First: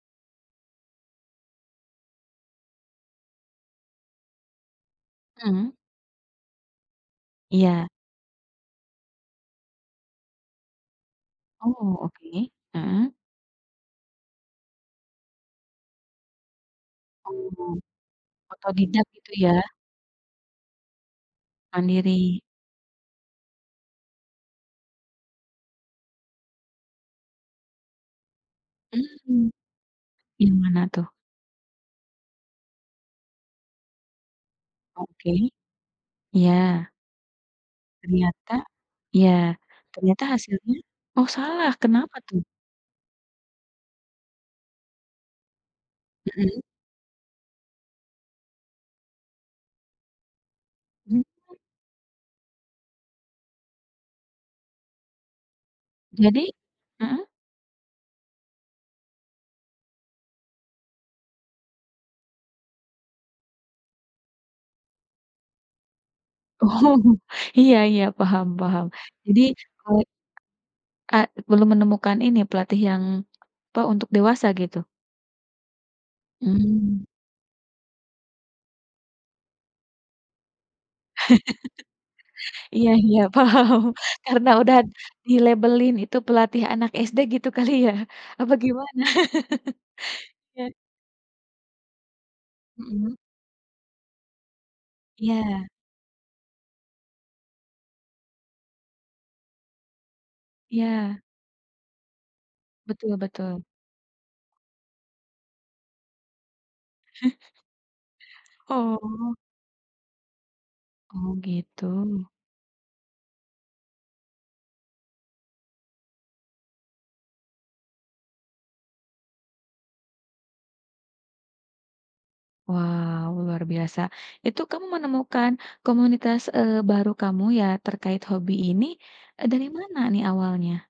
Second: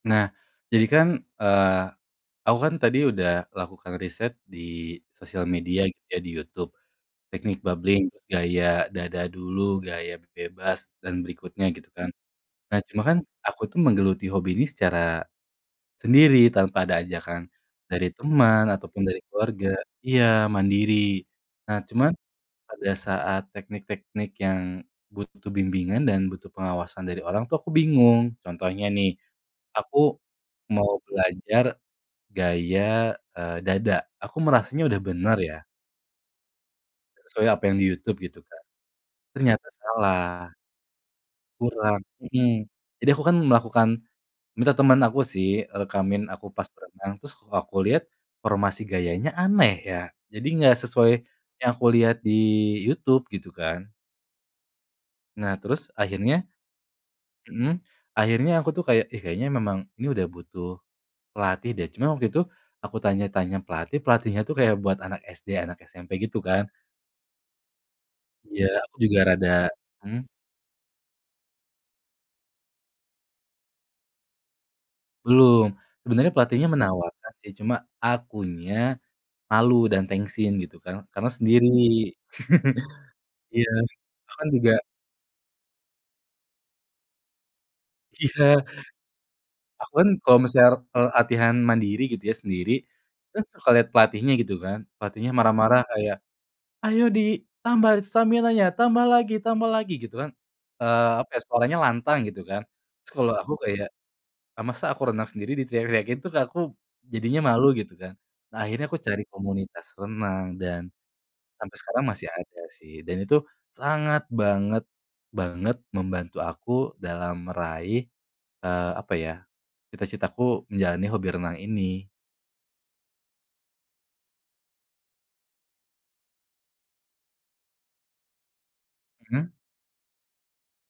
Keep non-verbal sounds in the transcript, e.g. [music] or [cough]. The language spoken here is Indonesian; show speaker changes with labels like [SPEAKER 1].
[SPEAKER 1] Nah, jadi kan, eee, aku kan tadi udah lakukan riset di sosial
[SPEAKER 2] Mmm.
[SPEAKER 1] media, gitu ya, di YouTube. Teknik
[SPEAKER 2] Iya.
[SPEAKER 1] bubbling, gaya dada dulu, gaya bebas, dan berikutnya, gitu
[SPEAKER 2] Oh,
[SPEAKER 1] kan.
[SPEAKER 2] oke,
[SPEAKER 1] Nah, cuma
[SPEAKER 2] mhm.
[SPEAKER 1] kan, aku tuh menggeluti hobi ini secara sendiri, tanpa ada ajakan
[SPEAKER 2] Mmm,
[SPEAKER 1] dari teman ataupun
[SPEAKER 2] otodidak,
[SPEAKER 1] dari
[SPEAKER 2] gitu ya?
[SPEAKER 1] keluarga. Iya, mandiri. Nah cuma,
[SPEAKER 2] Mandiri.
[SPEAKER 1] pada saat teknik-teknik yang, butuh bimbingan dan butuh pengawasan dari orang tuh, aku bingung. Contohnya nih,
[SPEAKER 2] Mmm,
[SPEAKER 1] aku
[SPEAKER 2] yang mana
[SPEAKER 1] mau
[SPEAKER 2] tuh?
[SPEAKER 1] belajar gaya, eee, dada. Aku merasanya udah
[SPEAKER 2] Oke,
[SPEAKER 1] benar, ya.
[SPEAKER 2] iya.
[SPEAKER 1] Sesuai apa yang di YouTube, gitu
[SPEAKER 2] Ternyata
[SPEAKER 1] kan.
[SPEAKER 2] iya.
[SPEAKER 1] Ternyata
[SPEAKER 2] Ternyata
[SPEAKER 1] salah.
[SPEAKER 2] hasilnya? Oh, salah?
[SPEAKER 1] Kurang
[SPEAKER 2] Kenapa, tuh?
[SPEAKER 1] mhm. Jadi aku kan melakukan minta teman aku sih, rekamin aku
[SPEAKER 2] Mhm.
[SPEAKER 1] pas berenang. Terus, kok aku lihat, formasi gayanya aneh, ya. Jadi, nggak sesuai
[SPEAKER 2] Mm
[SPEAKER 1] yang aku lihat di YouTube, gitu kan. Nah, terus
[SPEAKER 2] Jadi?
[SPEAKER 1] akhirnya
[SPEAKER 2] Mhm?
[SPEAKER 1] mhm, akhirnya aku tuh kayak, "Ih, kayaknya memang ini udah butuh pelatih, deh." Cuma, waktu itu, aku tanya-tanya pelatih, pelatihnya tuh kayak buat anak SD, anak SMP, gitu kan.
[SPEAKER 2] Oh, iya iya, paham
[SPEAKER 1] Iya,
[SPEAKER 2] paham.
[SPEAKER 1] aku juga
[SPEAKER 2] Jadi,
[SPEAKER 1] rada
[SPEAKER 2] kole
[SPEAKER 1] mhm?
[SPEAKER 2] Eee, belum menemukan ini, pelatih yang, pa, untuk dewasa, gitu?
[SPEAKER 1] Belum. Sebenarnya pelatihnya
[SPEAKER 2] Mmm.
[SPEAKER 1] menawarkan, sih. Cuma, akunya malu dan tengsin, gitu kan. Karena sendiri. [laughs]
[SPEAKER 2] [laughs] Iya iya,
[SPEAKER 1] Iya,
[SPEAKER 2] paham.
[SPEAKER 1] aku kan
[SPEAKER 2] Karena
[SPEAKER 1] juga
[SPEAKER 2] udah ad dilabelin itu pelatih anak SD, gitu kali, ya?
[SPEAKER 1] Iya.
[SPEAKER 2] Apa gimana?
[SPEAKER 1] Aku kan,
[SPEAKER 2] [laughs]
[SPEAKER 1] kalau
[SPEAKER 2] Ya.
[SPEAKER 1] misalnya re kalo latihan mandiri, gitu ya, sendiri,
[SPEAKER 2] Mhm.
[SPEAKER 1] kan suka lihat pelatihnya, gitu kan. Pelatihnya
[SPEAKER 2] Iya.
[SPEAKER 1] marah-marah, kayak, "Ayo, ditambah d staminanya! Tambah lagi, tambah lagi!" gitu kan. Eee,
[SPEAKER 2] Iya.
[SPEAKER 1] apa ya, suaranya lantang, gitu kan. S
[SPEAKER 2] Betul
[SPEAKER 1] kalau aku
[SPEAKER 2] betul.
[SPEAKER 1] kayak, "Ah, masa aku renang sendiri diteriak-teriakin," tuh, kayak aku, jadinya
[SPEAKER 2] [chuckles]
[SPEAKER 1] malu, gitu kan. Nah, akhirnya aku cari
[SPEAKER 2] Oh.
[SPEAKER 1] komunitas renang, dan-
[SPEAKER 2] Oh,
[SPEAKER 1] sampai sekarang
[SPEAKER 2] gitu.
[SPEAKER 1] masih ada, sih- dan itu sangat banget-banget membantu aku dalam meraih, eee, apa ya, cita-citaku menjalani hobi renang ini.
[SPEAKER 2] Wow, luar biasa. Itu kamu menemukan komunitas, eee, baru kamu ya, terkait hobi ini, e
[SPEAKER 1] Mhm.
[SPEAKER 2] dari mana nih, awalnya?